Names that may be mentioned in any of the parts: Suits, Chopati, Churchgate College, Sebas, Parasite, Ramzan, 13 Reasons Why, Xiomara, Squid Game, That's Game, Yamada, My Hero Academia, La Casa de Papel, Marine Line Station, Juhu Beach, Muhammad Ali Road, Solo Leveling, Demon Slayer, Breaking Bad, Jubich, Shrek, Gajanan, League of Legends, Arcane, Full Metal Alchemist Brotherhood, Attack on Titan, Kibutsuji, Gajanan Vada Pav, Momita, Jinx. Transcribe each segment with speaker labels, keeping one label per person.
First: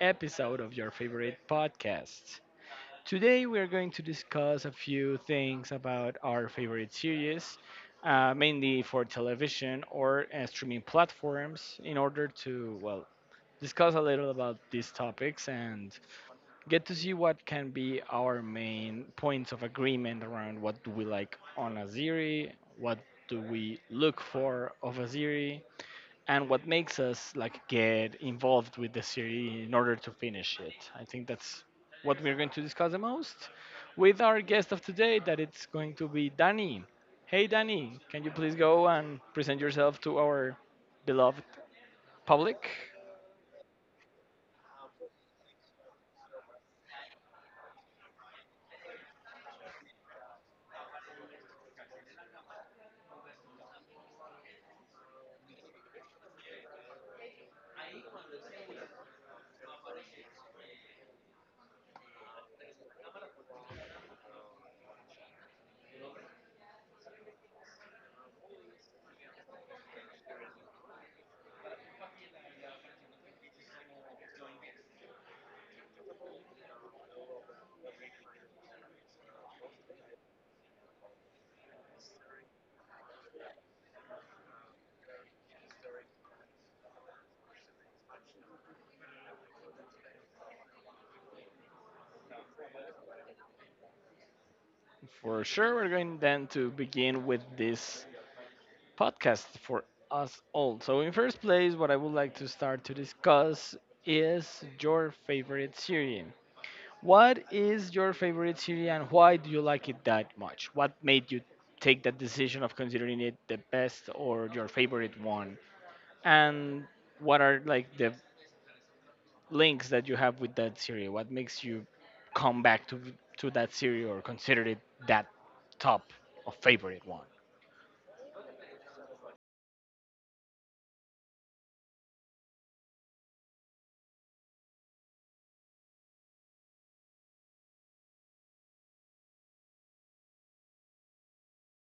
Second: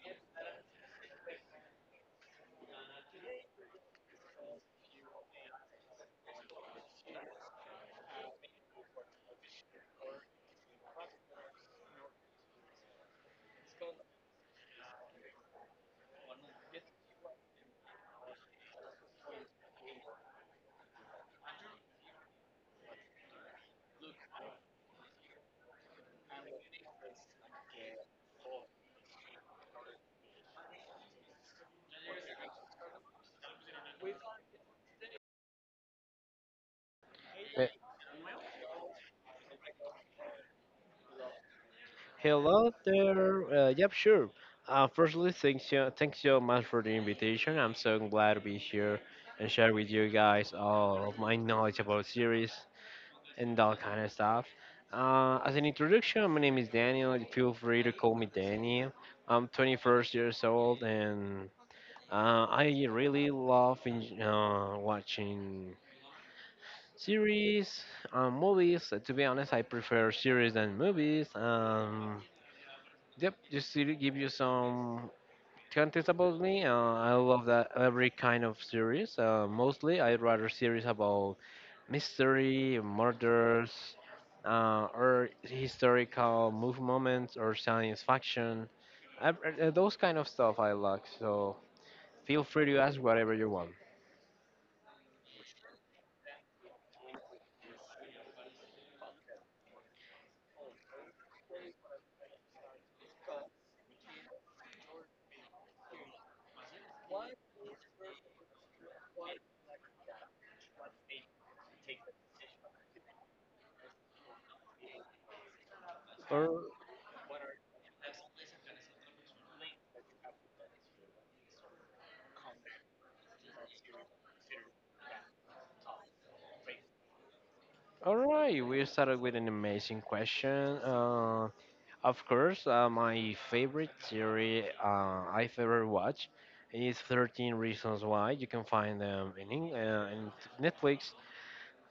Speaker 1: episode of your favorite podcast. Today, we are going to discuss a few things about our favorite series, mainly for television or streaming platforms, in order to, well, discuss a little about these topics and get to see what can be our main points of agreement around what do we like on a series, what do we look for of a series, and what makes us like get involved with the series in order to finish it. I think that's what we're going to discuss the most with our guest of today that it's going to be Danny. Hey
Speaker 2: Uh,
Speaker 1: Danny, can you please go and present yourself to our beloved public?
Speaker 2: Hello there. Yep, sure. Firstly, thanks so much for the invitation. I'm so glad to be here and share with you guys all of my knowledge about series and all kind of stuff. As an introduction, my name is Daniel. Feel free to call me Daniel. I'm 21 years old and I really love watching series, movies. To be honest, I prefer series than movies. Yep, just to give you some context about me, I love that every kind of series. Mostly, I rather series about mystery, murders, or historical move moments, or science fiction. I, those kind of stuff I like. So feel free to ask whatever you want.
Speaker 1: For sure, we're going then to begin with this podcast for us all. So, in first place, what I would like to start to discuss is your favorite series. What is your favorite series, and why do you like it that much? What made you take that decision of considering it the best or your favorite one?
Speaker 2: Or
Speaker 1: And what are like the links that you have with that series? What makes you come back to that series or consider it that top of favorite one?
Speaker 2: All right, we started with an amazing question. Of course, my favorite series I've ever watched is 13 Reasons Why. You can find them in Netflix.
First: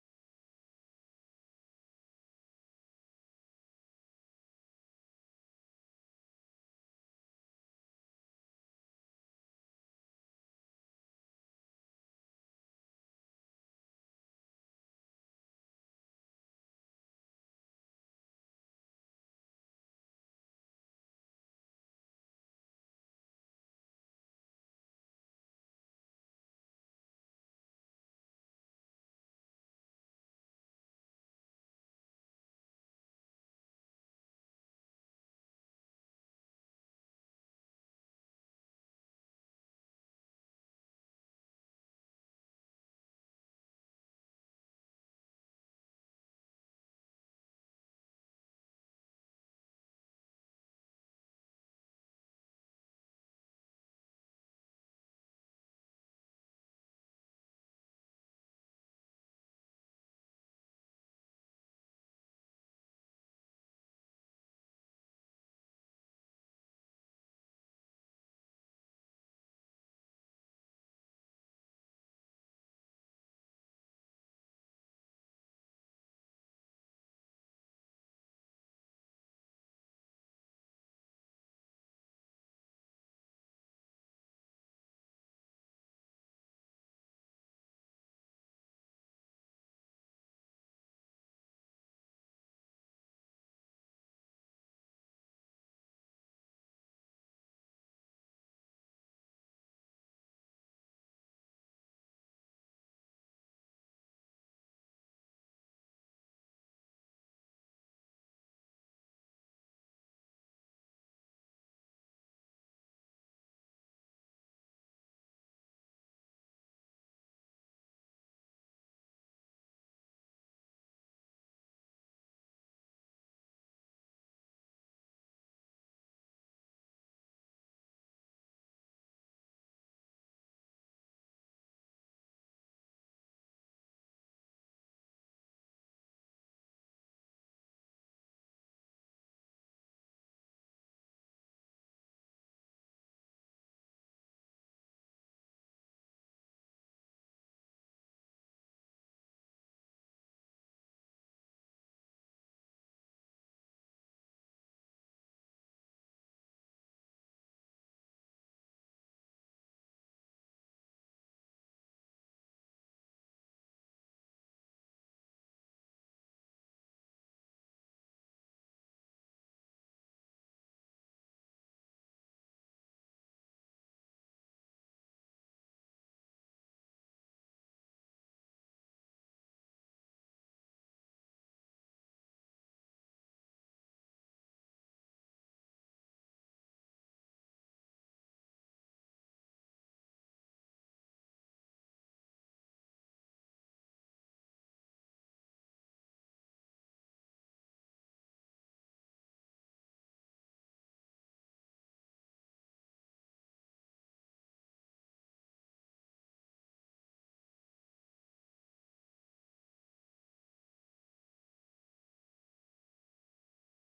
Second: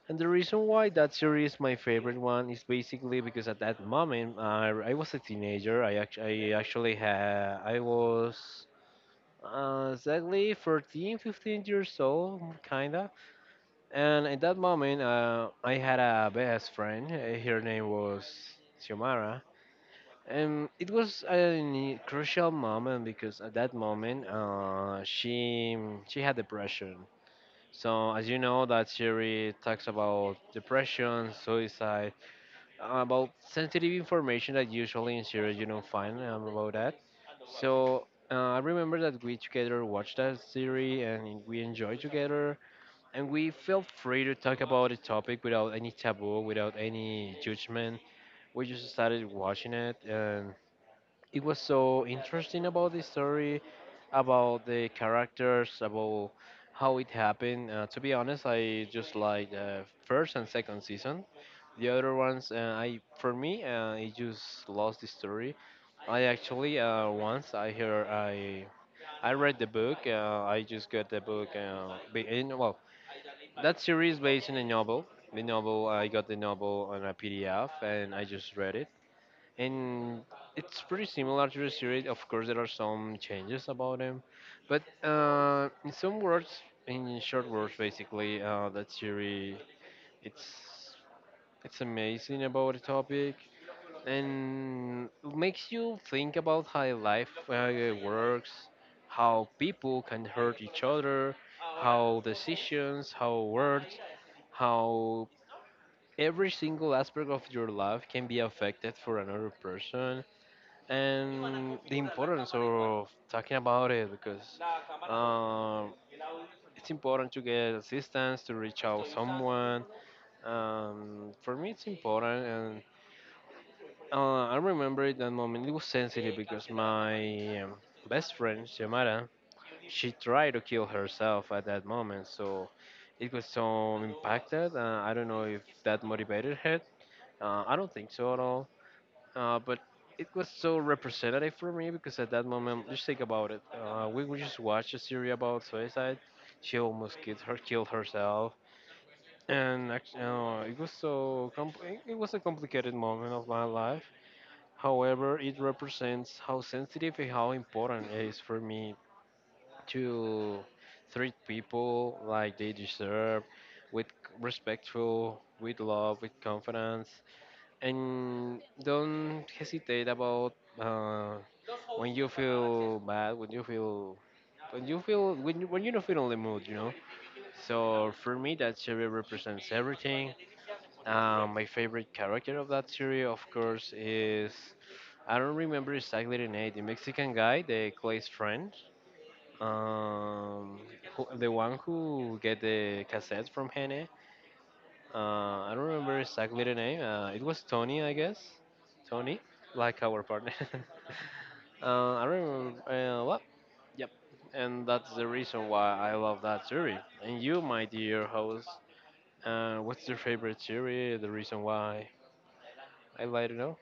Speaker 2: And the reason why that series is my favorite one is basically because at that moment I was a teenager. I actually I was exactly 14, 15 years old, kinda. And at that moment, I had a best friend. Her name was Xiomara. It was a crucial moment because at that moment, she had depression. So as you know, that series talks about depression, suicide, about sensitive information that usually in series you don't find about that. So I remember that we together watched that series and we enjoyed together, and we felt free to talk about the topic without any taboo, without any judgment. We just started watching it and it was so interesting about the story, about the characters, about how it happened. To be honest, I just like the first and second season. The other ones, I for me, it just lost the story. I actually once I read the book. I just got the book. That series based on a novel. The novel I got the novel on a PDF and I just read it and it's pretty similar to the series. Of course, there are some changes about them, but in short words, basically, that series it's it's amazing about the topic and it makes you think about how life works, how people can hurt each other, how decisions, how words, how every single aspect of your life can be affected for another person and the importance of talking about it because um, it's important to get assistance to reach out someone. For me it's important and I remember that moment it was sensitive because my best friend Yamada, she tried to kill herself at that moment, so it was so impacted. I don't know if that motivated her. I don't think so at all. But it was so representative for me because at that moment, just think about it. We just watched a series about suicide. She almost killed herself, and actually, it was so it was a complicated moment of my life. However, it represents how sensitive and how important it is for me to treat people like they deserve, with respectful, with love, with confidence, and don't hesitate about uh, when you feel bad when you feel when you feel when you don't feel in the mood, you know. So for me that series represents everything. My favorite character of that series, of course, is, I don't remember exactly the name, the Mexican guy, the Clay's friend, um, the one who get the cassette from Hene. uh, I don't remember exactly the name. It was Tony, I guess. Tony, like our partner. I remember. What? Yep. And that's the reason why I love that series. And you, my dear host, what's your favorite series? The reason why? I'd like to know.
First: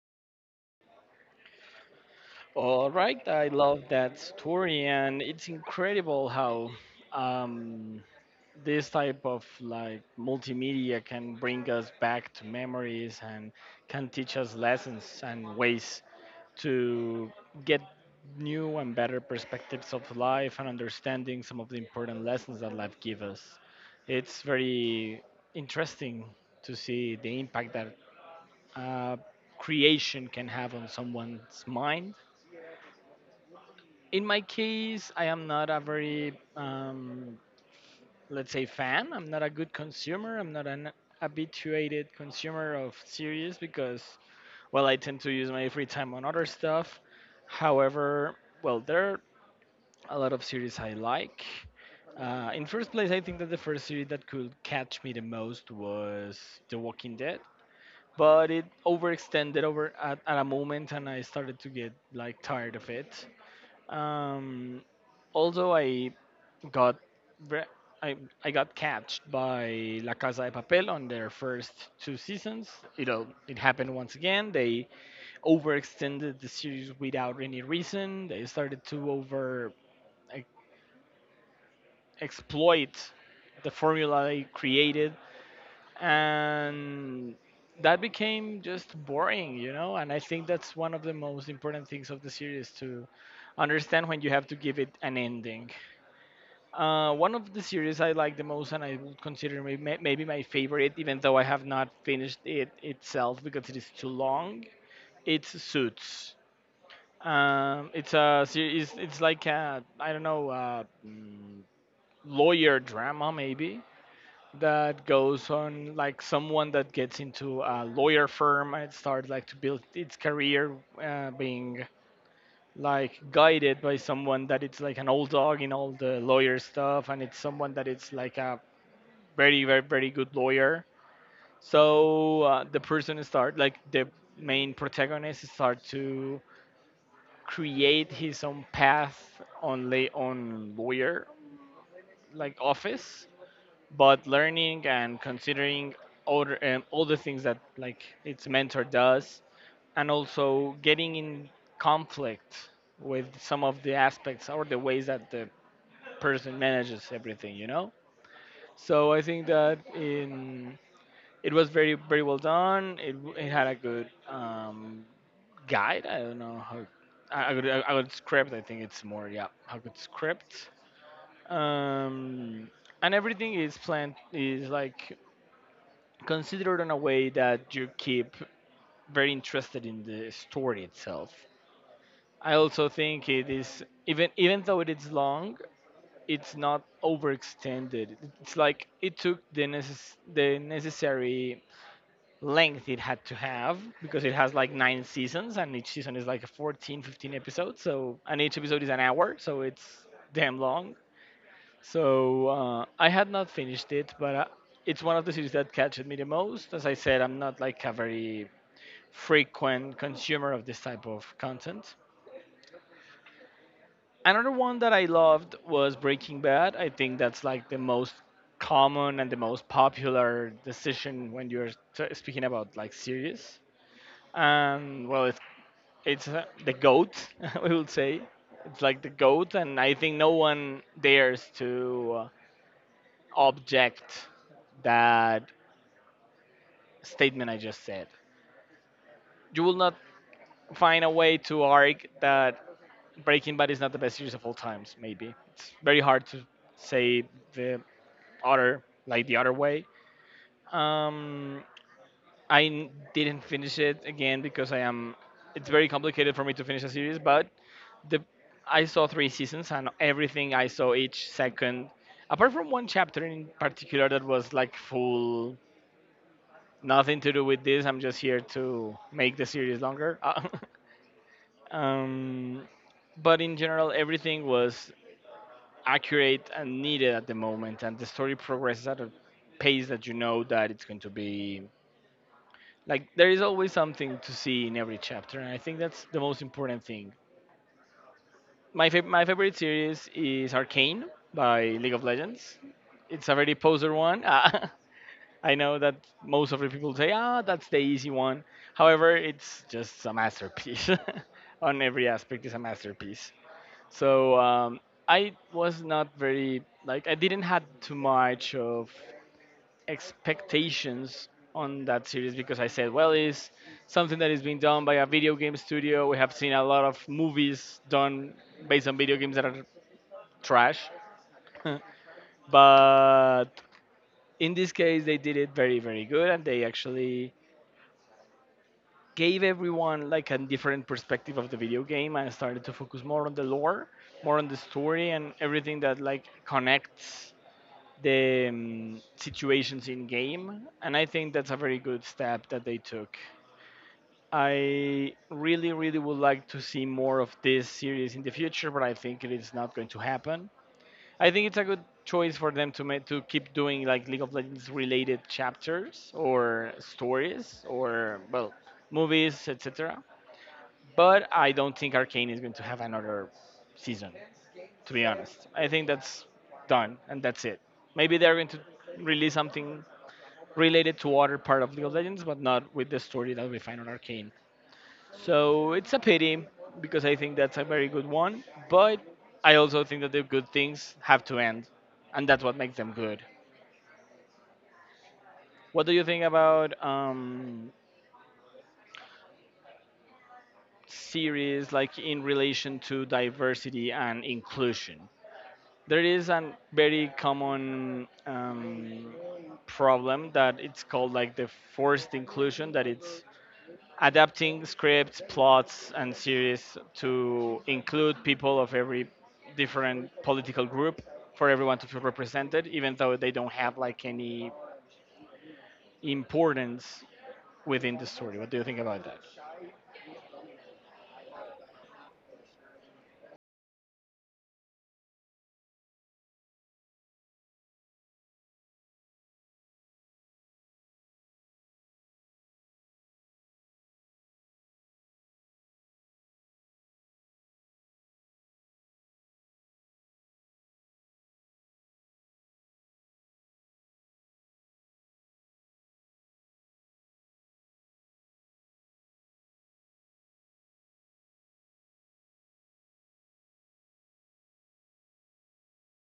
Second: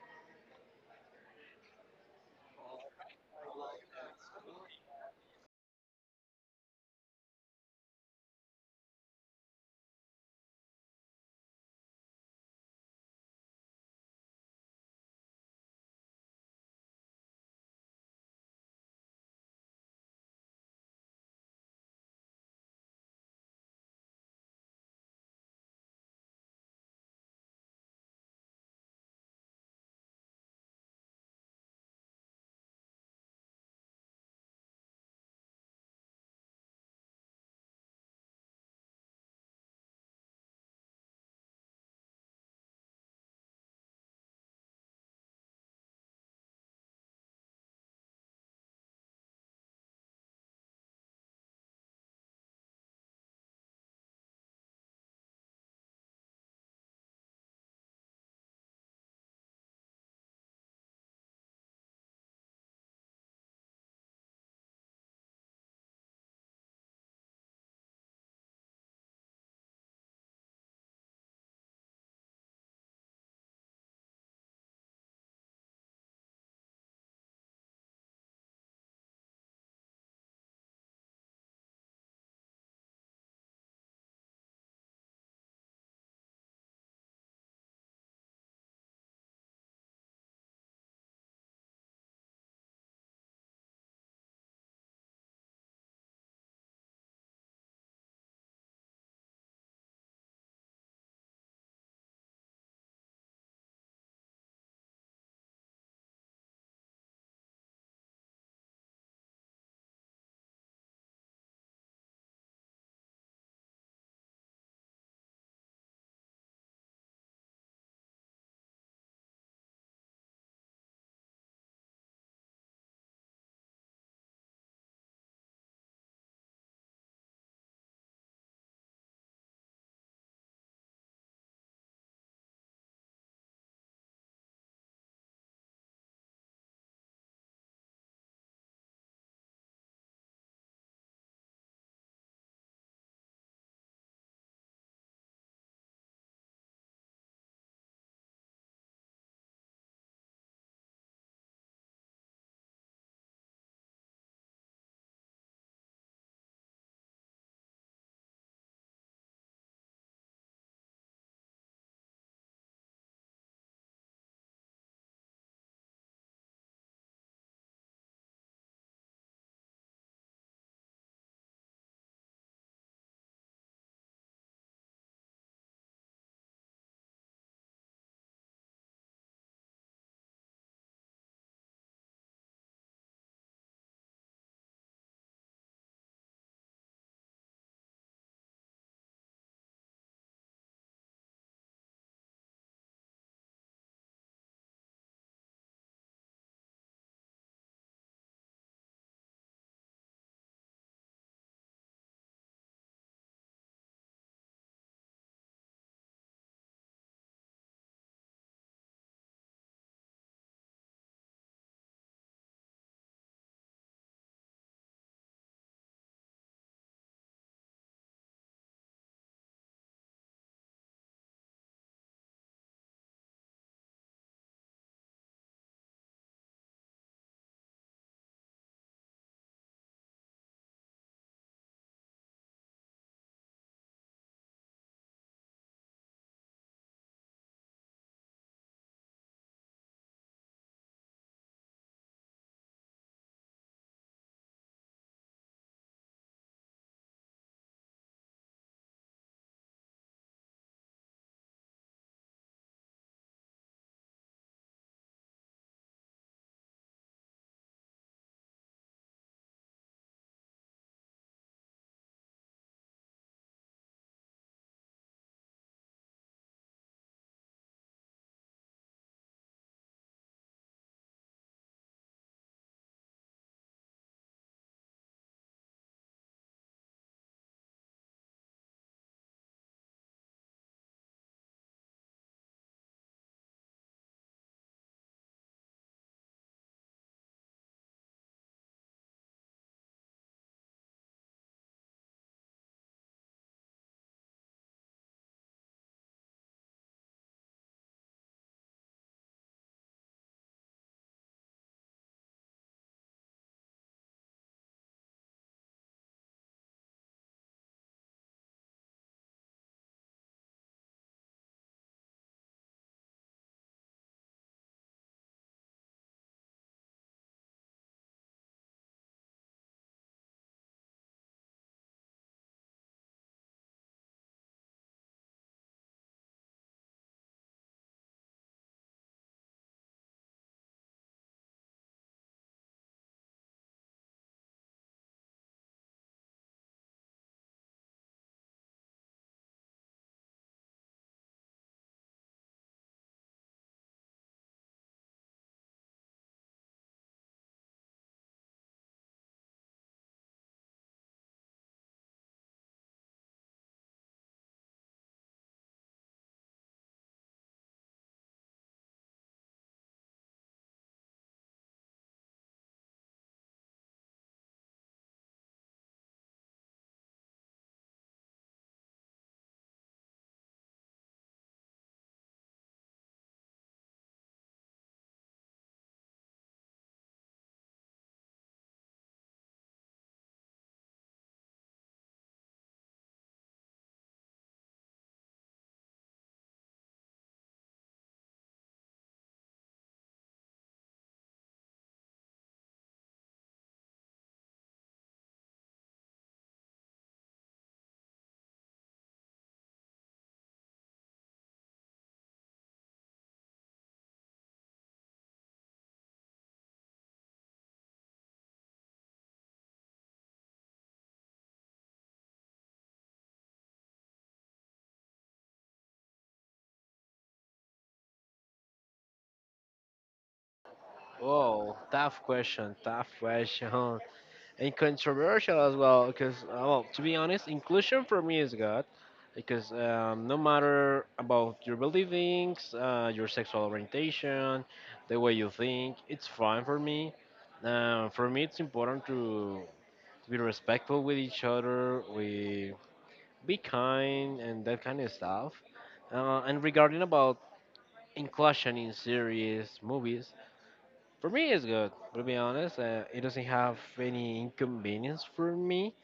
Speaker 1: All right, I love that story, and it's incredible how um, this type of like multimedia can bring us back to memories and can teach us lessons and ways to get new and better perspectives of life and understanding some of the important lessons that life gives us. It's very interesting to see the impact that uh, creation can have on someone's mind. In my case, I am not a very let's say fan. I'm not a good consumer, I'm not an habituated consumer of series because well I tend to use my free time on other stuff. However, well, there are a lot of series I like. In first place, I think that the first series that could catch me the most was The Walking Dead, but it overextended over at a moment, and I started to get like tired of it. um, Although I got ve- I, I got catched by La Casa de Papel on their first two seasons. You know, it happened once again. They overextended the series without any reason. They started to over e- exploit the formula they created, and that became just boring, you know. And I think that's one of the most important things of the series, to understand when you have to give it an ending. One of the series I like the most, and I would consider maybe my favorite, even though I have not finished it itself because it is too long, it's Suits. It's a series. It's like a, I don't know, lawyer drama maybe, that goes on like someone that gets into a lawyer firm and starts like to build its career, being like guided by someone that it's like an old dog in all the lawyer stuff, and it's someone that it's like a very, very, very good lawyer. So the person start like the main protagonist start to create his own path on lay on lawyer like office, but learning and considering other all the things that like its mentor does, and also getting in conflict with some of the aspects or the ways that the person manages everything, you know. So I think that in, it was very, very well done. It had a good guide. I don't know how I would script. I think it's more, yeah, a good script. Um, and everything is planned, is like considered in a way that you keep very interested in the story itself. I also think it is, even even though it is long, it's not overextended. It's like it took the the necessary length it had to have, because it has like nine seasons and each season is like 14 15 episodes, so, and each episode is an hour, so it's damn long. So I had not finished it, but it's one of the series that catches me the most. As I said, I'm not like a very frequent consumer of this type of content. Another one that I loved was Breaking Bad. I think that's like the most common and the most popular decision when you're speaking about like series, and well, it's the goat, we would say. It's like the goat, and I think no one dares to object that statement I just said. You will not find a way to argue that Breaking Bad is not the best series of all times. Maybe it's very hard to say the other, like the other way. Um, I didn't finish it again because I am. It's very complicated for me to finish a series, but the, I saw three seasons, and everything I saw each second, apart from one chapter in particular that was like full nothing to do with this. I'm just here to make the series longer. um, but in general, everything was accurate and needed at the moment, and the story progresses at a pace that you know that it's going to be, like there is always something to see in every chapter, and I think that's the most important thing. My favorite series is Arcane by League of Legends. It's a very poser one. I know that most of the people say, ah, that's the easy one. However, it's just a masterpiece. On every aspect, it's a masterpiece. So I was not very like, I didn't had too much of expectations on that series, because I said, well, it's something that is being done by a video game studio. We have seen a lot of movies done based on video games that are trash. But in this case, they did it very, very good, and they actually gave everyone like a different perspective of the video game and started to focus more on the lore, more on the story, and everything that like connects the situations in game. And I think that's a very good step that they took. I really, really would like to see more of this series in the future, but I think it is not going to happen. I think it's a good choice for them to make, to keep doing like League of Legends related chapters or stories, or well, movies etc. But I don't think Arcane is going to have another season. To be honest, I think that's done and that's it. Maybe they're going to release something related to other part of League of Legends, but not with the story that we find on Arcane. So it's a pity, because I think that's a very good one, but I also think that the good things have to end, and that's what makes them good. What do you think about series like in relation to diversity and inclusion? There is a very common problem that it's called like the forced inclusion, that it's adapting scripts, plots, and series to include people of every different political group, for everyone to feel represented, even though they don't have like any importance within the story. What do you think about that?
Speaker 2: Whoa, tough question, and controversial as well. Because well, to be honest, inclusion for me is God, because no matter about your beliefs, your sexual orientation, the way you think, it's fine for me. For me, it's important to be respectful with each other, we be kind and that kind of stuff. And regarding about inclusion in series, movies. For me, it's good. To be honest, it doesn't have any inconvenience for me.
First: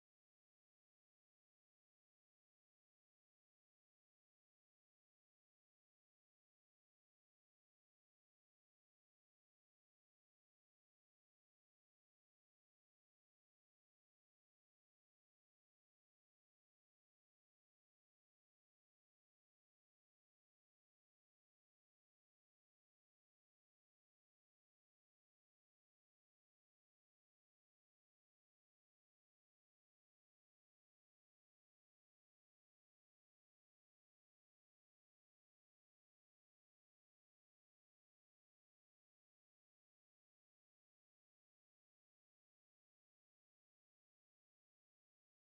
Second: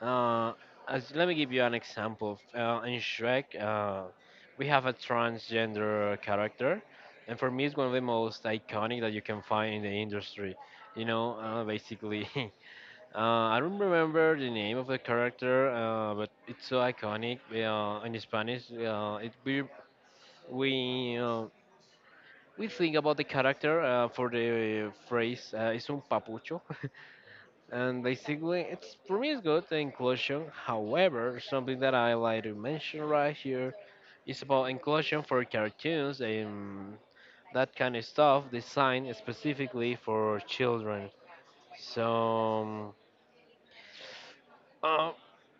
Speaker 2: Uh, as Let me give you an example. In Shrek, we have a transgender character, and for me, it's one of the most iconic that you can find in the industry. You know, basically, I don't remember the name of the character, but it's so iconic. In Spanish, it we uh, we think about the character for the phrase es un papucho. And basically, it's, for me, it's good the inclusion. However, something that I like to mention right here is about inclusion for cartoons and that kind of stuff designed specifically for children. So Uh,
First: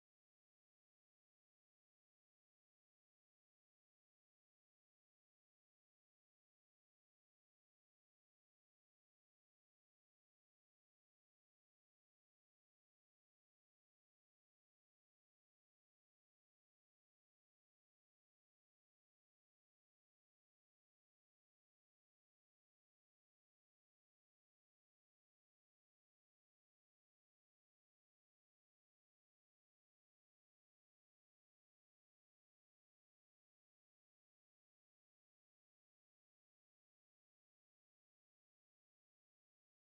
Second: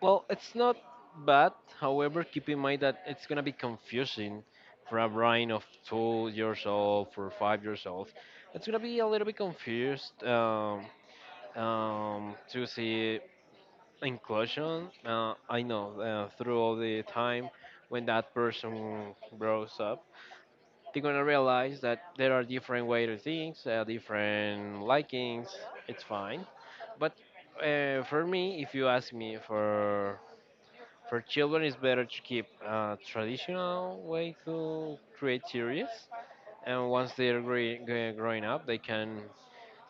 Speaker 2: well, it's not bad. However, keep in mind that it's gonna be confusing for a brain of 2 years old, for 5 years old. It's gonna be a little bit confused to see inclusion. I know through all the time when that person grows up, they're gonna realize that there are different way to things, different likings. It's fine, but for me, if you ask me for children, it's better to keep a traditional way to create series, and once they're growing up, they can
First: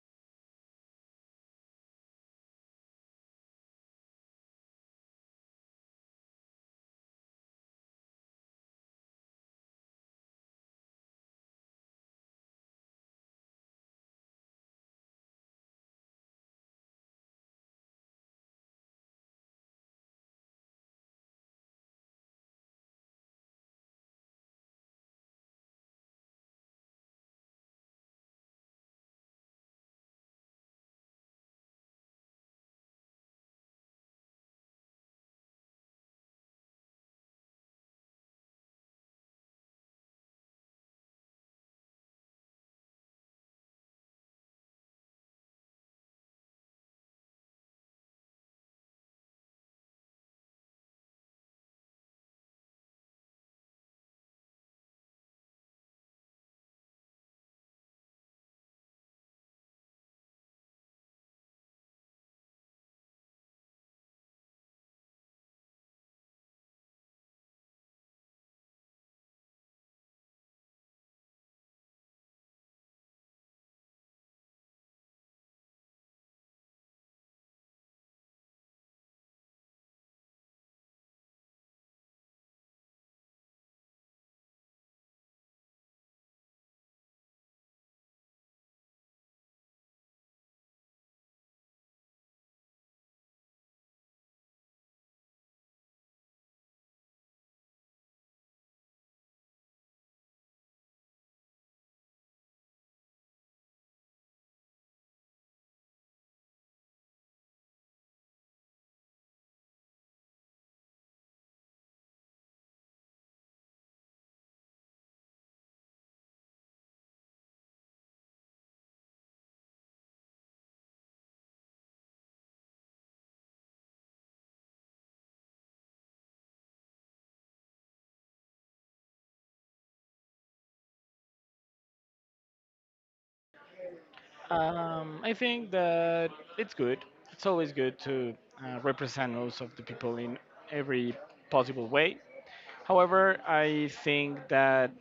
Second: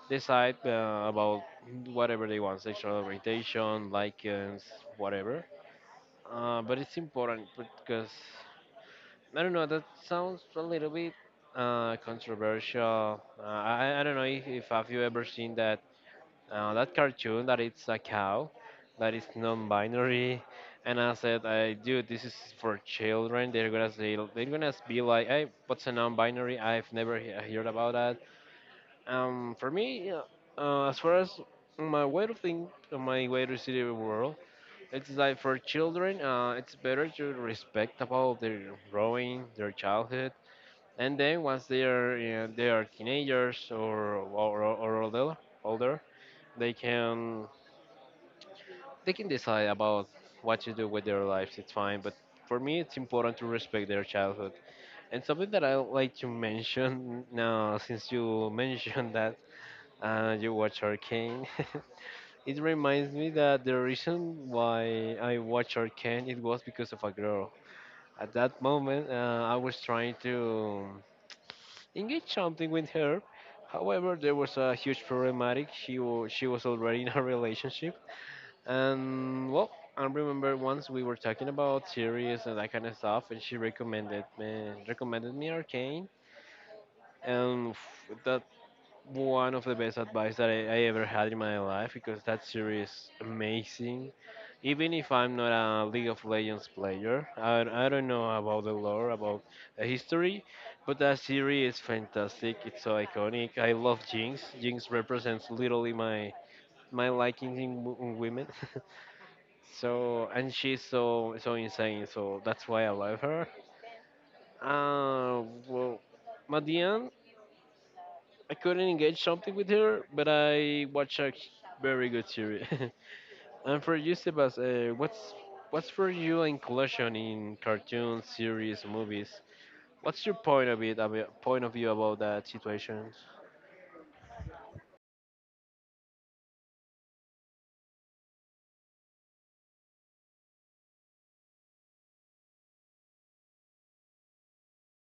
Speaker 2: decide about whatever they want, sexual orientation, likings, whatever. But it's important because I don't know. That sounds a little bit controversial. I don't know if have you ever seen that cartoon that it's a cow, that is non-binary, and I said, I dude, this is for children. They're gonna say, they're gonna be like, hey, what's a non-binary? I've never heard about that. For me, as far as my way to think, my way to see the world, it's like for children, it's better to respect about their growing, their childhood. And then once they are, you know, they are teenagers or older, older, they can, they can decide about what to do with their lives. It's fine, but for me, it's important to respect their childhood. And something that I like to mention now, since you mentioned that you watch Arcane, it reminds me that the reason why I watch Arcane it was because of a girl. At that moment, I was trying to engage something with her. However, there was a huge problematic. She was already in a relationship, and well, I remember once we were talking about series and that kind of stuff, and she recommended me Arcane, and that one of the best advice that I ever had in my life because that series is amazing. Even if I'm not a League of Legends player, I don't know about the lore, about the history, but that series is fantastic. It's so iconic. I love Jinx. Jinx represents literally my liking in women. So and she's so insane. So that's why I love her. Uh, well, at the end, I couldn't engage something with her, but I watched a very good series. And for you, Sebas, what's for you inclusion in cartoons, series, movies? What's your point of it? Point of view about that situation?
Speaker 1: I think that it's good. It's always good to represent most of the people in every possible way. However, I think that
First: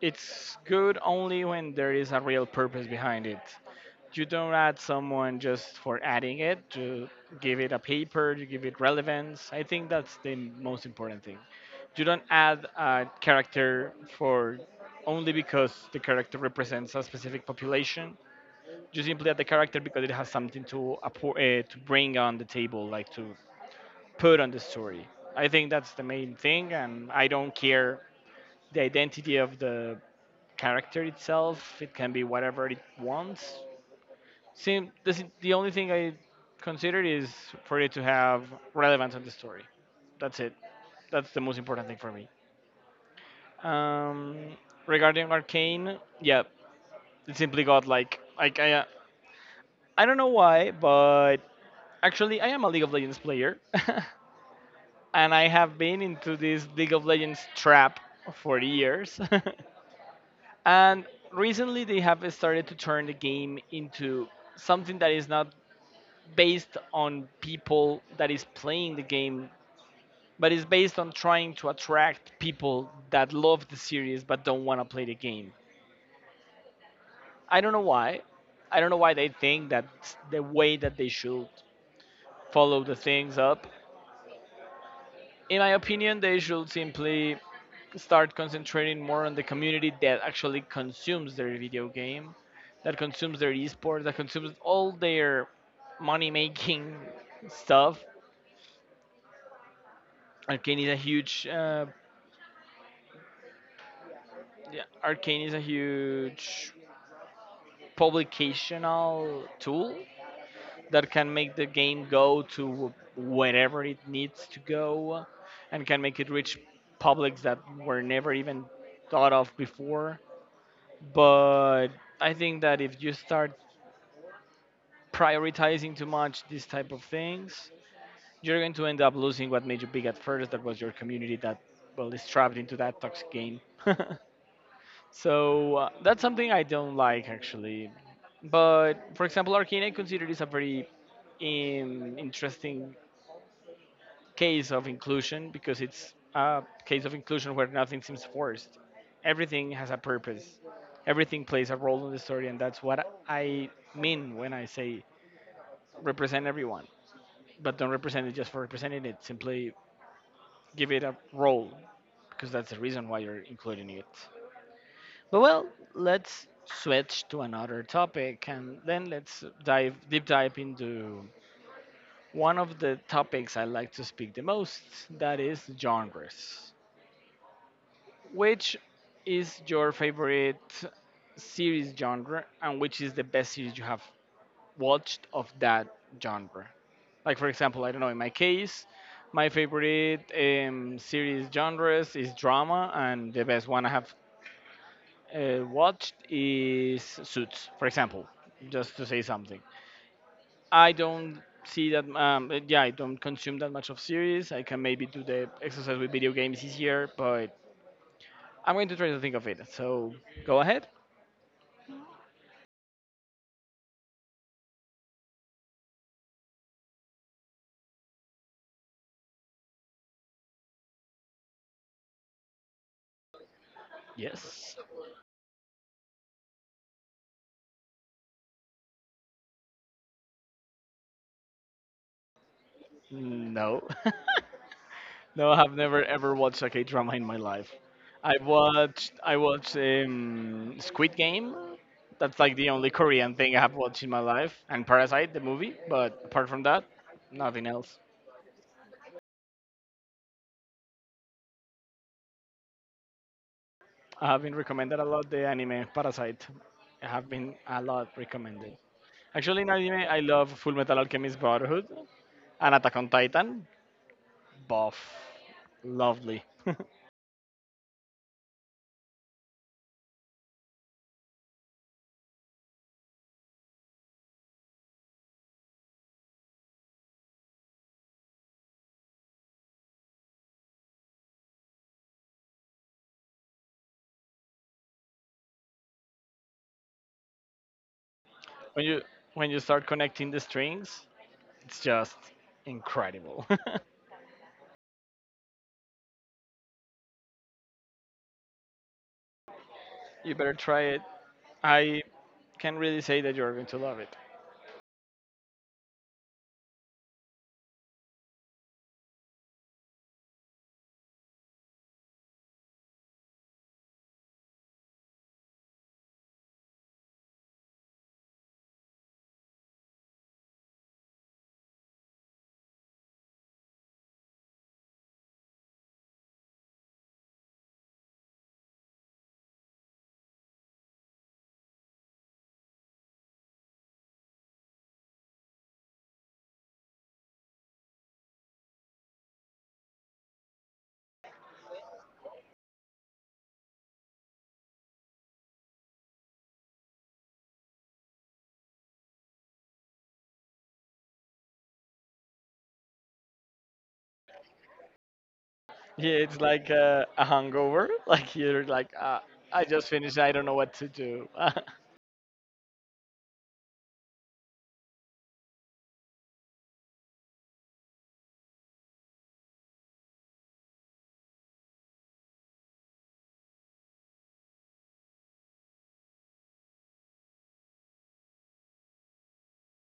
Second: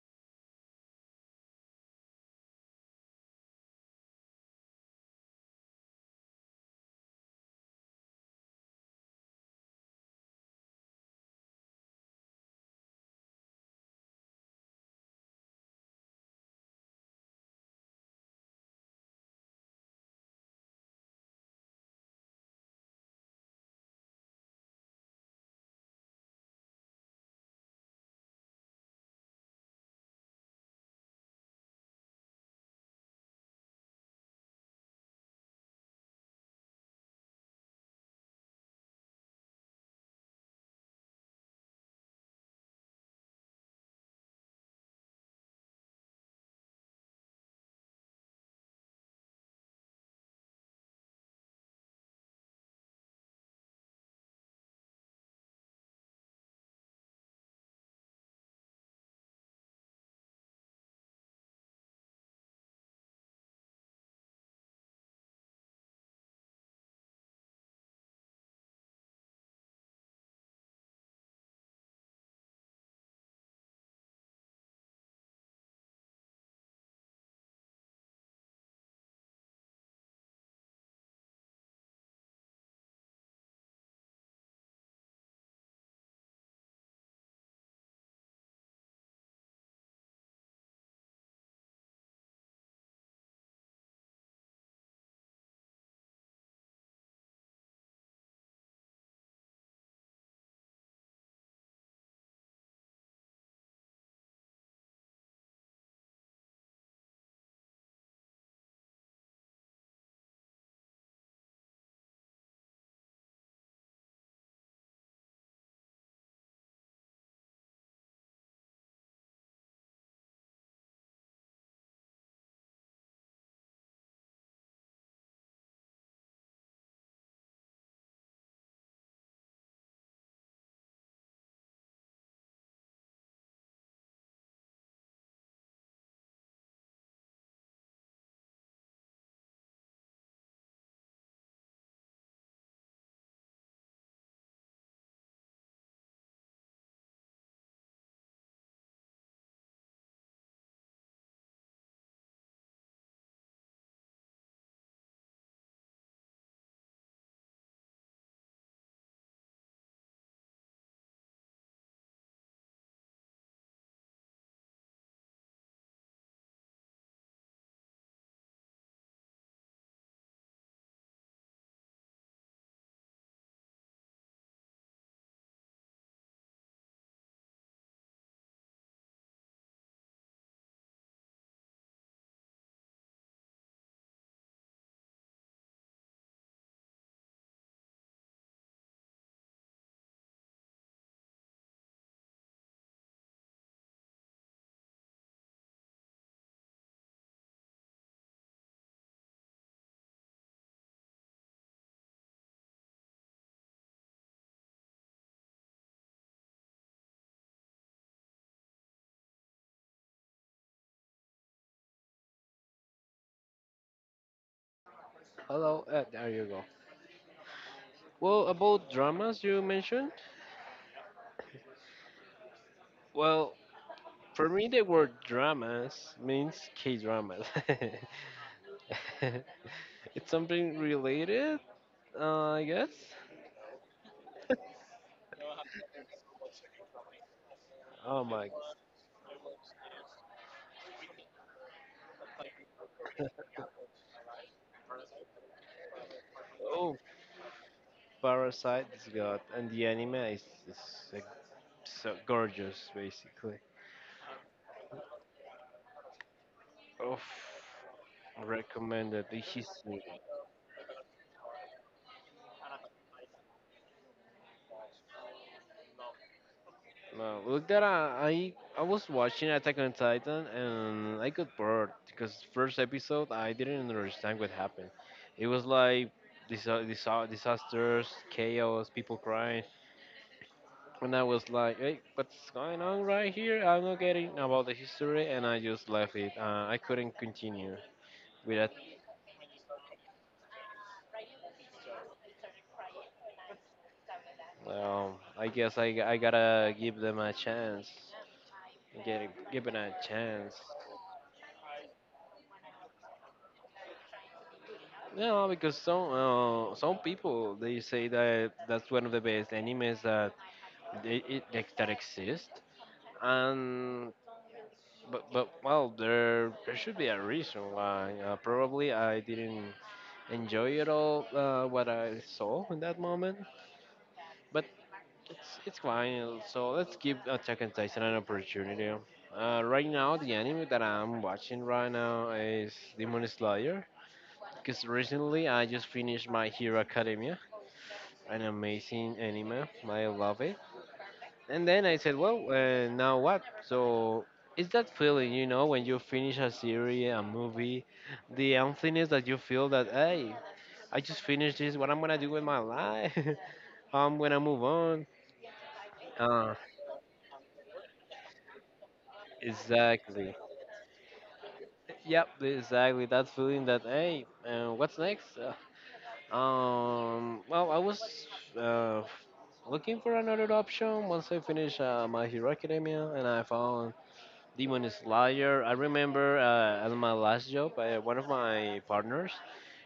Speaker 1: it's good only when there is a real purpose behind it. You don't add someone just for adding it, to give it a paper, to give it relevance. I think that's the most important thing. You don't add a character for only because the character represents a specific population. You simply add the character because it has something to to bring on the table, like to put on the story. I think that's the main thing, and I don't care the identity of the character itself. It can be whatever it wants. Seem this, the only thing I considered is for it to have relevance on the story. That's it. That's the most important thing for me. Um, regarding Arcane, yeah, it simply got I don't know why, but actually I am a League of Legends player, and I have been into this League of Legends trap for years. And recently, they have started to turn the game into something that is not based on people that is playing the game, but is based on trying to attract people that love the series but don't want to play the game. I don't know why. I don't know why they think that's the way that they should follow the things up. In my opinion, they should simply start concentrating more on the community that actually consumes their video game, that consumes their esports, that consumes all their money making stuff. Arcane is a huge, yeah, Arcane is a huge publicational tool that can make the game go to wherever it needs to go, and can make it reach publics that were never even thought of before. But I think that if you start prioritizing too much these type of things, you're going to end up losing what made you big at first. That was your community that well is trapped into that toxic game. That's something I don't like actually. But for example, Arcane, I consider this a very interesting case of inclusion because it's a case of inclusion where nothing seems forced. Everything has a purpose. Everything plays a role in the story, and that's what I mean when I say represent everyone, but don't represent it just for representing it. Simply give it a role because that's the reason why you're including it. But well, let's switch to another topic, and then let's dive deep dive into one of the topics I like to speak the most. That is genres. Which is your favorite series genre and which is the best series you have watched of that genre? Like, for example, I don't know, in my case, my favorite series genres is drama, and the best one I have watched is Suits, for example, just to say something. I don't see that, yeah, I don't consume that much of series. I can maybe do the exercise with video games easier, but I'm going to try to think of it. So go ahead.
Speaker 2: Hello, there you go. Well, about dramas you mentioned. Well, for me,
Speaker 1: Yes.
Speaker 2: the word dramas means K dramas. It's something related, I guess.
Speaker 1: No. No, I have never ever watched a K drama in my life.
Speaker 2: Oh
Speaker 1: I
Speaker 2: my,
Speaker 1: watched I watched um, Squid Game. That's like the only Korean thing I have watched in my life, and Parasite, the movie. But apart from that,
Speaker 2: oh,
Speaker 1: nothing else.
Speaker 2: Parasite is God, and the anime is, like, so gorgeous, basically.
Speaker 1: I have been recommended a lot the anime Parasite. I
Speaker 2: Oof,
Speaker 1: have been a lot recommended.
Speaker 2: recommended.
Speaker 1: Actually, in
Speaker 2: Ishizu.
Speaker 1: anime, I love Full Metal Alchemist Brotherhood and Attack on Titan. Buff, lovely.
Speaker 2: No, look that I was watching Attack on Titan and I got bored because first episode I didn't understand what happened. It was like disasters, chaos, people crying. And I was like, hey, what's going on right here? I'm not getting about the history, and I just left it. I couldn't continue with that.
Speaker 1: when you when you start connecting the strings, it's just incredible.
Speaker 2: Well, I guess I gotta give them a chance. Give it a
Speaker 1: You better
Speaker 2: chance.
Speaker 1: try it. I can really say that you're going to love it.
Speaker 2: No, because some people they say that that's one of the best animes that that exist, and but well there should be a reason why. Probably I didn't enjoy it all, what I saw in that moment. But it's fine. So let's give Attack on Titan an opportunity. Right now, the anime that I'm watching right now is Demon Slayer. Because recently I just finished My Hero Academia, an amazing anime. I love it. And then I said, well, now what? So it's that feeling, you know, when you finish a series, a movie, the emptiness that you feel that, hey, I just finished this. What I'm gonna do with my life? I'm gonna move on.
Speaker 1: Yeah, it's
Speaker 2: Uh,
Speaker 1: like a hangover. Like you're like, I just finished. I
Speaker 2: exactly.
Speaker 1: don't know what to do.
Speaker 2: Yep, exactly. That feeling that hey, what's next? Well, I was uh, looking for another option once I finished My Hero Academia, and I found Demon Slayer. I remember at my last job, one of my partners,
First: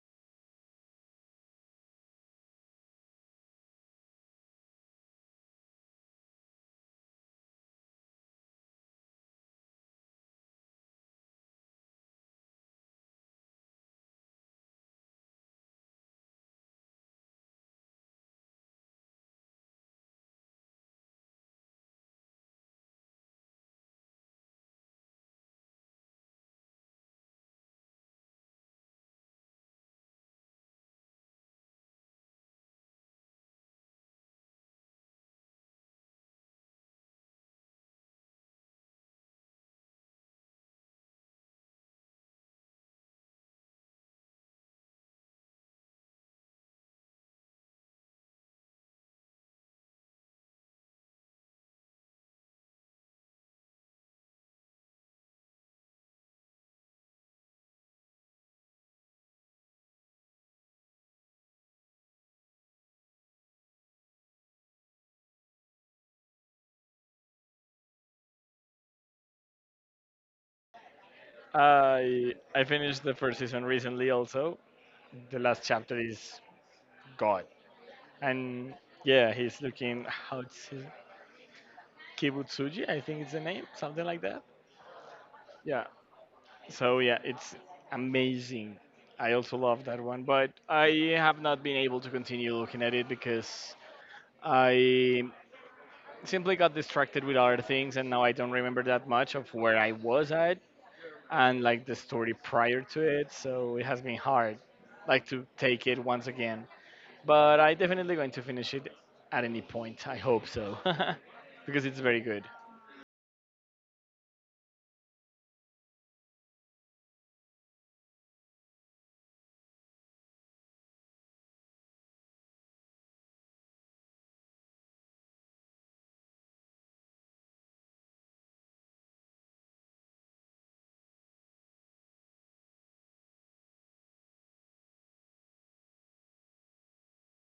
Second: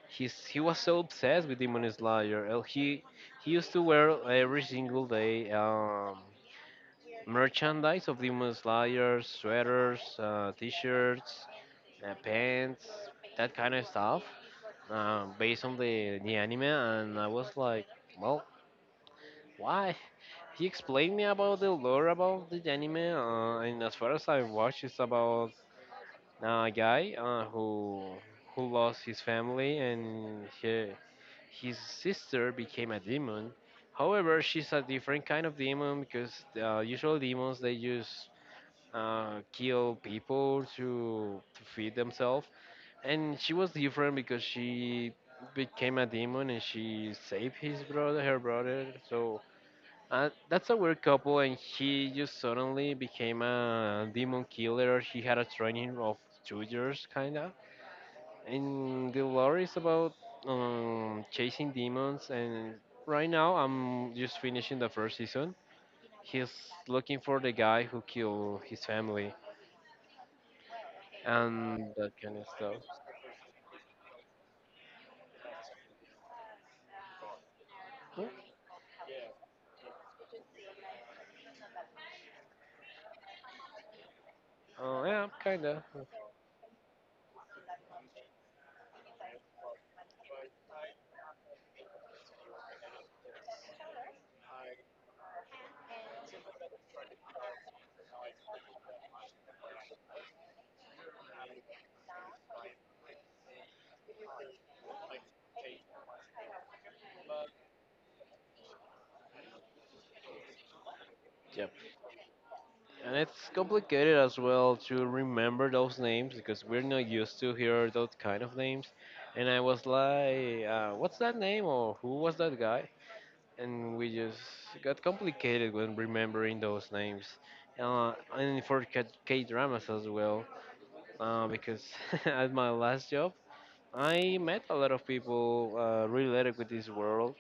Speaker 2: he was so obsessed with Demon Slayer. He he used to wear every single day merchandise of Demon Slayer, sweaters, t-shirts, pants, that kind of stuff, based on the anime. And I was like, well, why? He explained me about the lore about the anime, and as far as I watched, it's about a guy who who lost his family and his sister became a demon. However, she's a different kind of demon because usual demons they use kill people to feed themselves. And she was different because she became a demon and she saved her brother. So that's a weird couple. And he just suddenly became a demon killer. She had a training of 2 years, kind of. And the lore is about chasing demons. And right now, I'm just finishing the first season. He's looking for the guy who killed his family and that
Speaker 1: I
Speaker 2: kind of
Speaker 1: I
Speaker 2: stuff.
Speaker 1: finished the first season recently. Also, the last chapter is God,
Speaker 2: Yeah,
Speaker 1: and yeah, he's looking how it's his, Kibutsuji. I think it's the name, something like that.
Speaker 2: yeah, kinda.
Speaker 1: Yeah. So yeah, it's amazing. I also love that one, but I have not been able to continue looking at it because I simply got distracted with other things, and now I don't remember that much of where I was at and like the story prior to it. So it has been hard, like to take it once again. But I definitely going to finish it at any point. I hope so,
Speaker 2: Yep.
Speaker 1: because it's very good.
Speaker 2: And it's complicated as well to remember those names because we're not used to hear those kind of names. And I was like, what's that name or who was that guy? And we just got complicated when remembering those names. And for K dramas as well, because at my last job, I met a lot of people related with this world.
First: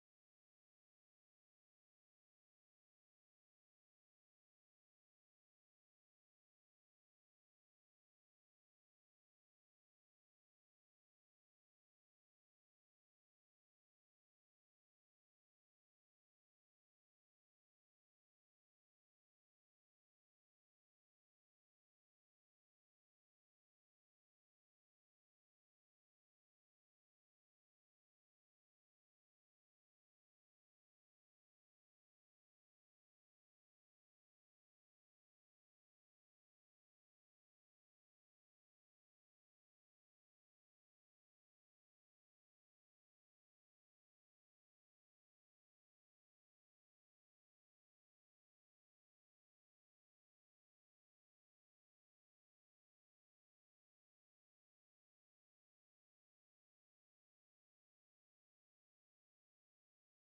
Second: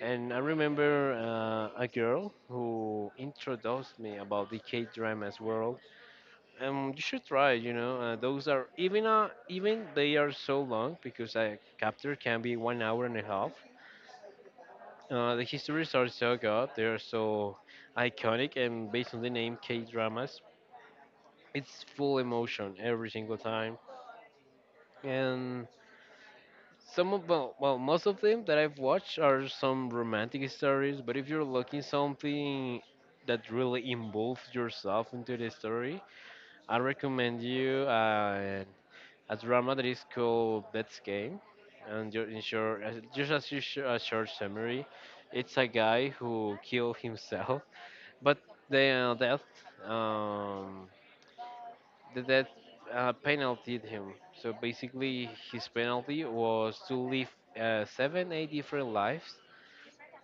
Speaker 2: And I remember a girl who introduced me about the K dramas world. You should try. You know, those are even even they are so long because a chapter can be 1 hour and a half. The histories are so good. They are so iconic, and based on the name K dramas, it's full emotion every single time. And some of well, most of them that I've watched are some romantic stories. But if you're looking something that really involves yourself into the story, I recommend you a drama that is called That's Game. And in short, just as a short summary, it's a guy who killed himself, but the death, um, that that, penalty him. So basically, his penalty was to live 7, 8 different lives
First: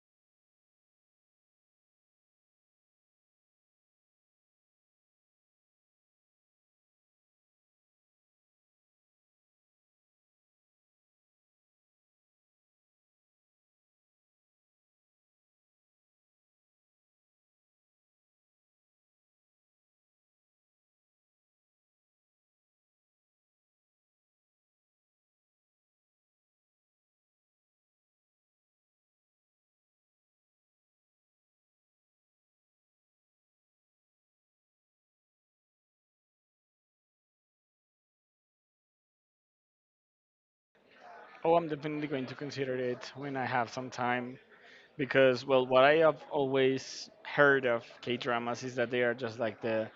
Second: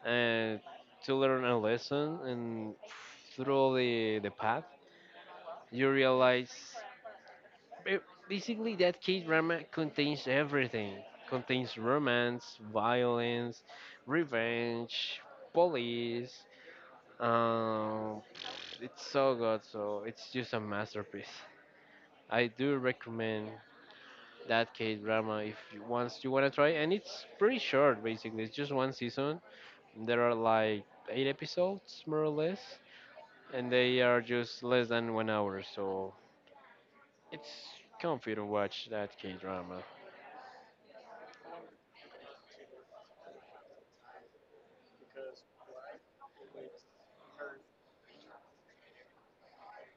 Speaker 2: and to learn a lesson. And through the path, you realize ba- basically that K drama contains everything, contains romance, violence, revenge, police. Um, it's so good, so it's just a masterpiece. I do recommend that K drama if you, once you want to try, and it's pretty short basically. It's just one season. There are like 8 episodes more or less, and they are just less than 1 hour, so it's comfy to watch that K drama.
Speaker 1: Oh, I'm definitely going to consider it when I have some time because well, what I have always heard of K dramas is that they are just like the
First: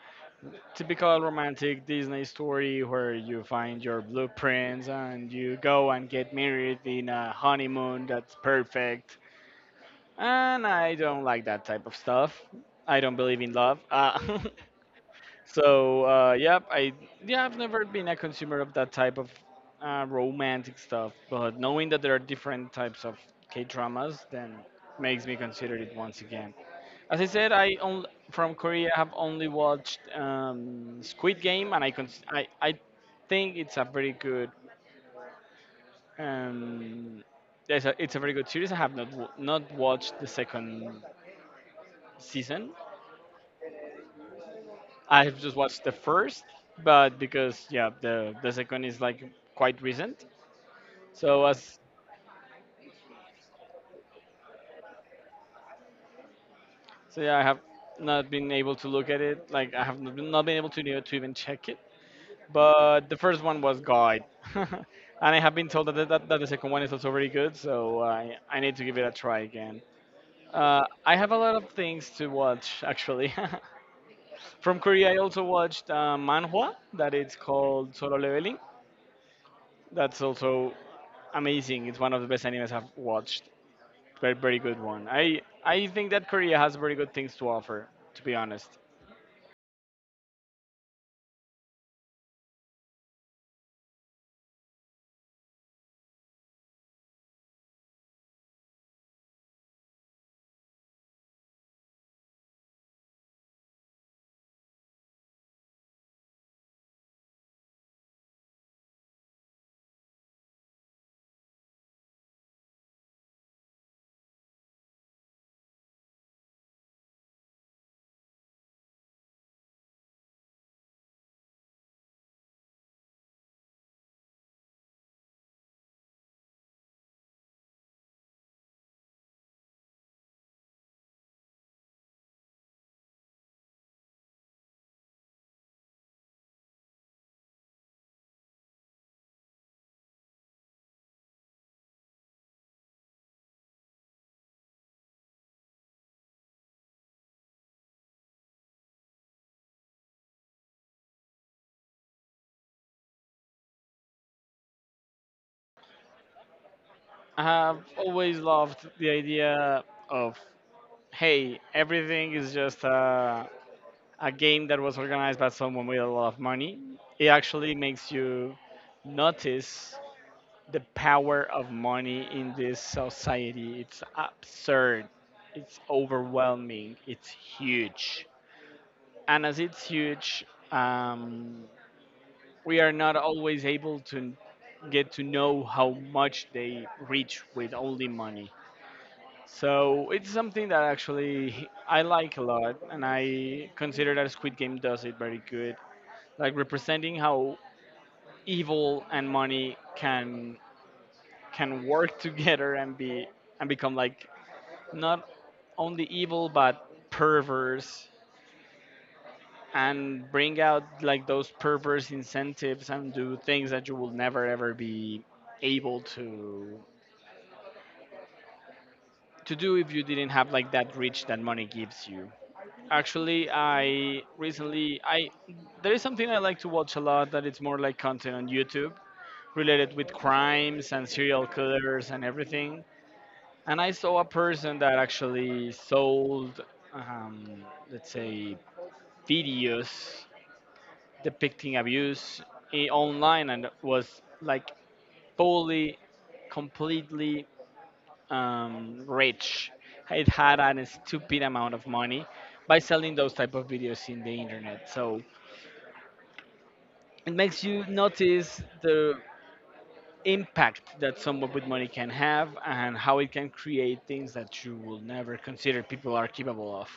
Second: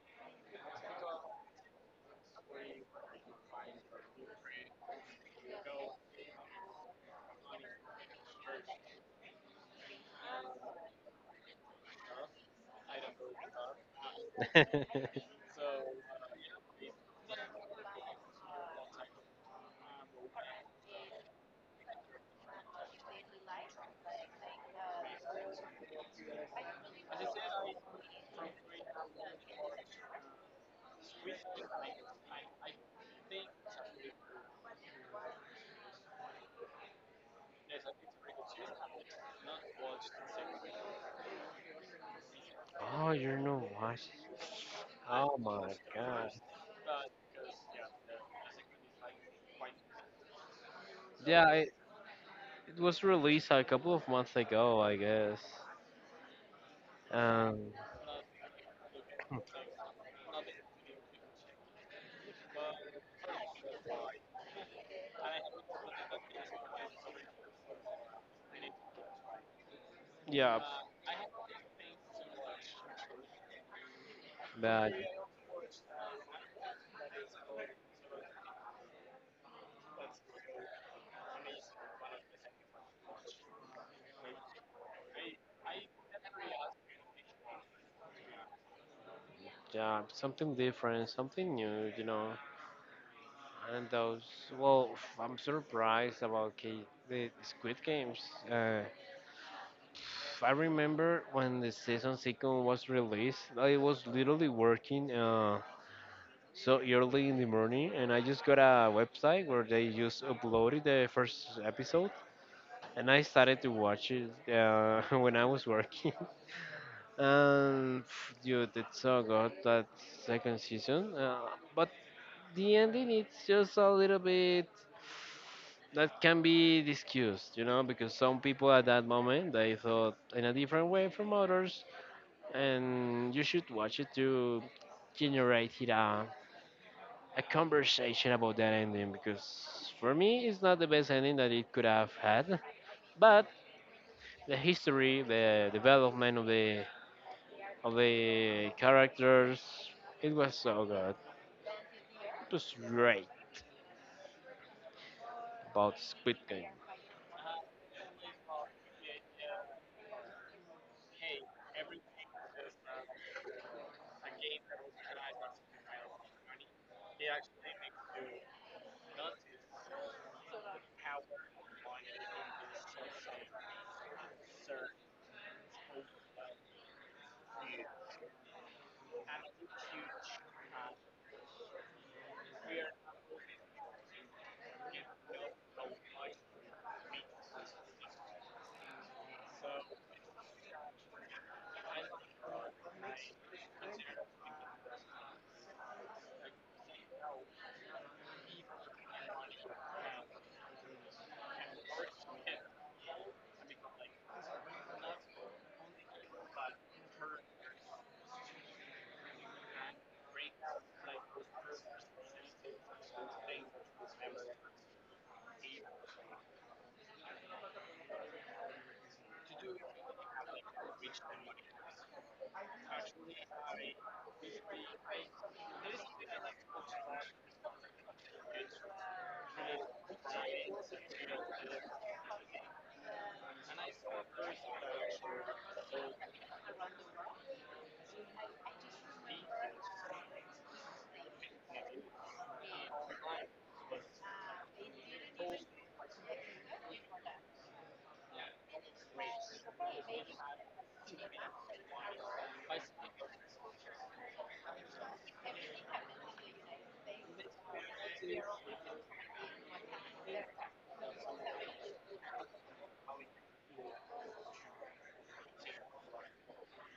Speaker 1: typical romantic Disney story where you find your blueprints and you go and get married in a honeymoon that's perfect, and I don't like that type of stuff. I don't believe in love. So yep I yeah, I've never been a consumer of that type of romantic stuff, but knowing that there are different types of K dramas then makes me consider it once again. As I said, from Korea have only watched Squid Game, and I, con- I think it's a very good um, yeah, it's a very good series. I have not not watched the second season.
Speaker 2: Oh, you're not watching.
Speaker 1: I
Speaker 2: Oh
Speaker 1: have just
Speaker 2: my
Speaker 1: watched the
Speaker 2: god.
Speaker 1: first, but because yeah, the second is like quite recent. So
Speaker 2: Yeah,
Speaker 1: as
Speaker 2: it was released a couple of months ago, I guess.
Speaker 1: so yeah, I have
Speaker 2: Um,
Speaker 1: not been able to look at it. Like I have not been able to even check it. But the first one was God, and I have been told that that the second one is also very good, so I need to give it a try again.
Speaker 2: yeah,
Speaker 1: I have a lot of things to watch actually. From
Speaker 2: but
Speaker 1: Korea, I also watched manhwa that it's called Solo Leveling. That's also amazing. It's one of the best animes I've watched. Very very good one. I think that Korea has very good things to offer. To be honest,
Speaker 2: yeah, something different, something new, you know. And those, well, I'm surprised about the Squid Games. Uh, I remember when the season second was released, I was literally working so early in the morning, and I just got a website where they just uploaded the first episode, and I started to watch it when I was working. And pff, dude, it's so good that second season. But the ending it's just a little bit that can be discussed, you know, because some people at that moment they thought in a different way from others, and you should watch it to generate it a conversation about that ending. Because for me, it's not the best ending that it could have had, but the history, the development of the characters, it was so good. It was great about Squid Game
Speaker 1: I have always loved the idea of hey, everything is just a game that was organized by someone with a lot of money. It actually makes you notice the power of money in this society. It's absurd, it's overwhelming, it's huge. And as it's huge, um, we are not always able to get to know how much they reach with only money. So it's something that actually I like a lot, and I consider that Squid Game does it very good, like representing how evil and money can work together and be and become like not only evil but perverse, and bring out like those perverse incentives and do things that you will never ever be able to do if you didn't have like that reach that money gives you. Actually i recently i there is something I like to watch a lot that it's more like content on YouTube related with crimes and serial killers and everything. And I saw a person that actually sold, um, let's say, videos depicting abuse online and was like fully, completely rich. It had an stupid amount of money by selling those type of videos in the internet. So it makes you notice the impact that someone with money can have and how it can create things that you will never consider people are capable of.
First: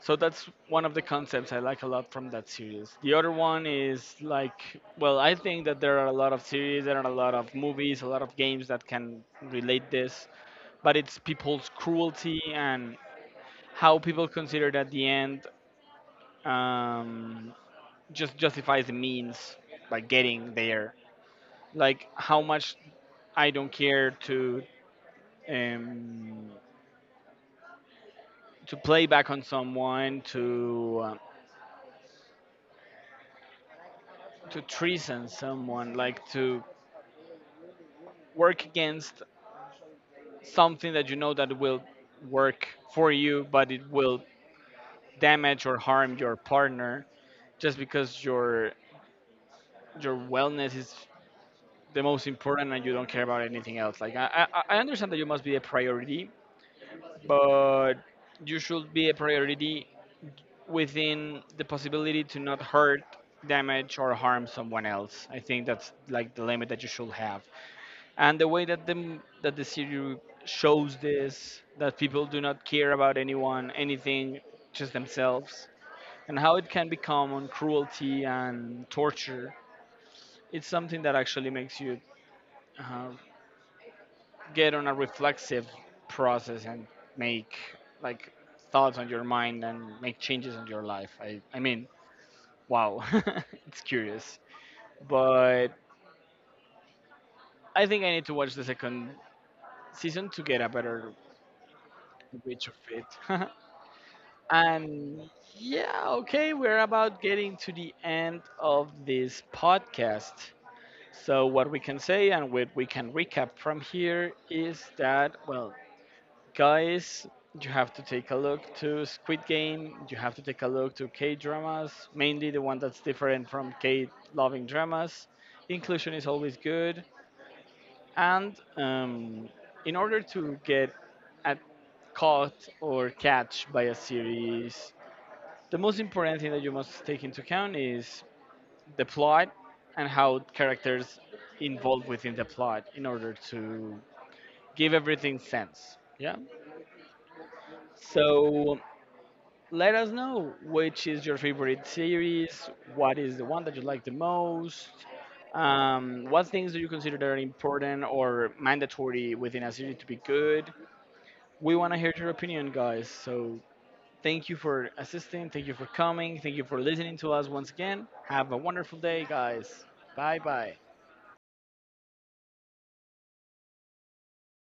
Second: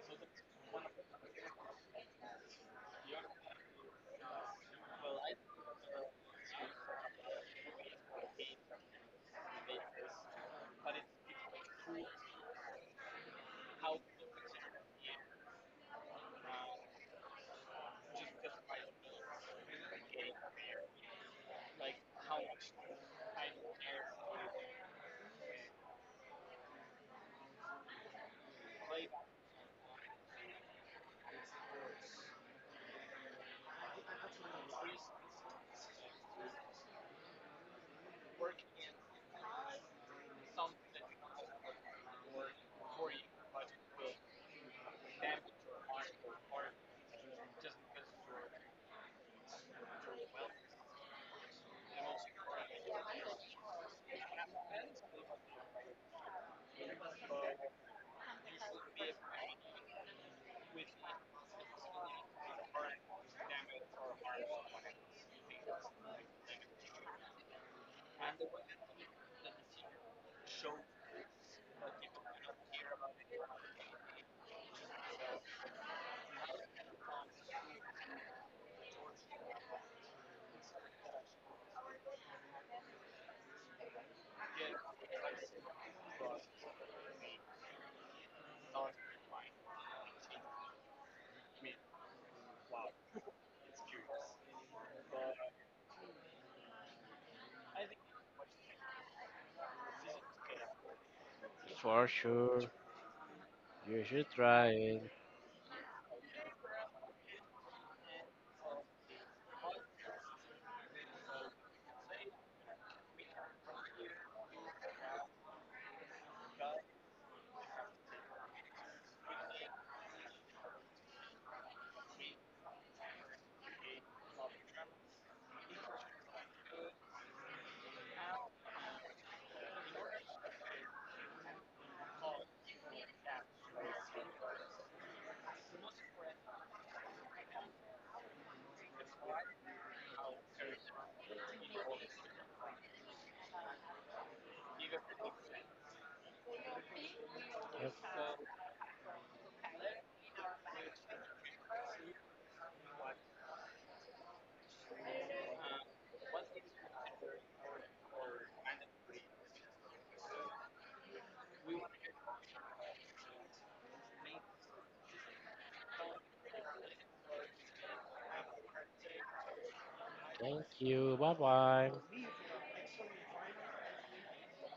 Speaker 1: So that's one of the concepts I like a lot from that series. The other one is like, well, I think that there are a lot of series, there are a lot of movies, a lot of games that can relate this, but it's people's cruelty and how people consider it at the end um, just justifies the means by getting there. Like how much I don't care um, to play back on someone, to treason someone, like to work against something that you know that will work for you, but it will damage or harm your partner just because your wellness is the most important and you don't care about anything else. Like I understand that you must be a priority, but you should be a priority within the possibility to not hurt damage or harm someone else. I think that's like the limit that you should have, and the way that that the series shows this, that people do not care about anyone anything, just themselves, and how it can become on cruelty and torture, it's something that actually makes you uh, get on a reflexive process and make like thoughts on your mind and make changes in your life. I mean, wow. It's curious. But I think I need to watch the second season to get a better
Speaker 2: for sure.
Speaker 1: reach of it.
Speaker 2: You should try it.
Speaker 1: And yeah, okay, we're about getting to the end of this podcast. So, what we can say and what we can recap from here is that, well, guys, you have to take a look to Squid Game, you have to take a look to K dramas, mainly the one that's different from K loving dramas. Inclusion is always good. And in order to get at caught or catch by a series, the most important thing that you must take into account is the plot and how characters involved within the plot in order to give everything sense. Yeah.
Speaker 2: Yep.
Speaker 1: So let us know which is your favorite series, what is the one that you like the most, what things do you consider that are important or mandatory within a series to be good? We want to hear your opinion, guys. So thank you for assisting. Thank you for coming. Thank you for listening to us once again. Have a wonderful day, guys. Bye
Speaker 2: Thank
Speaker 1: bye.
Speaker 2: you. Bye bye.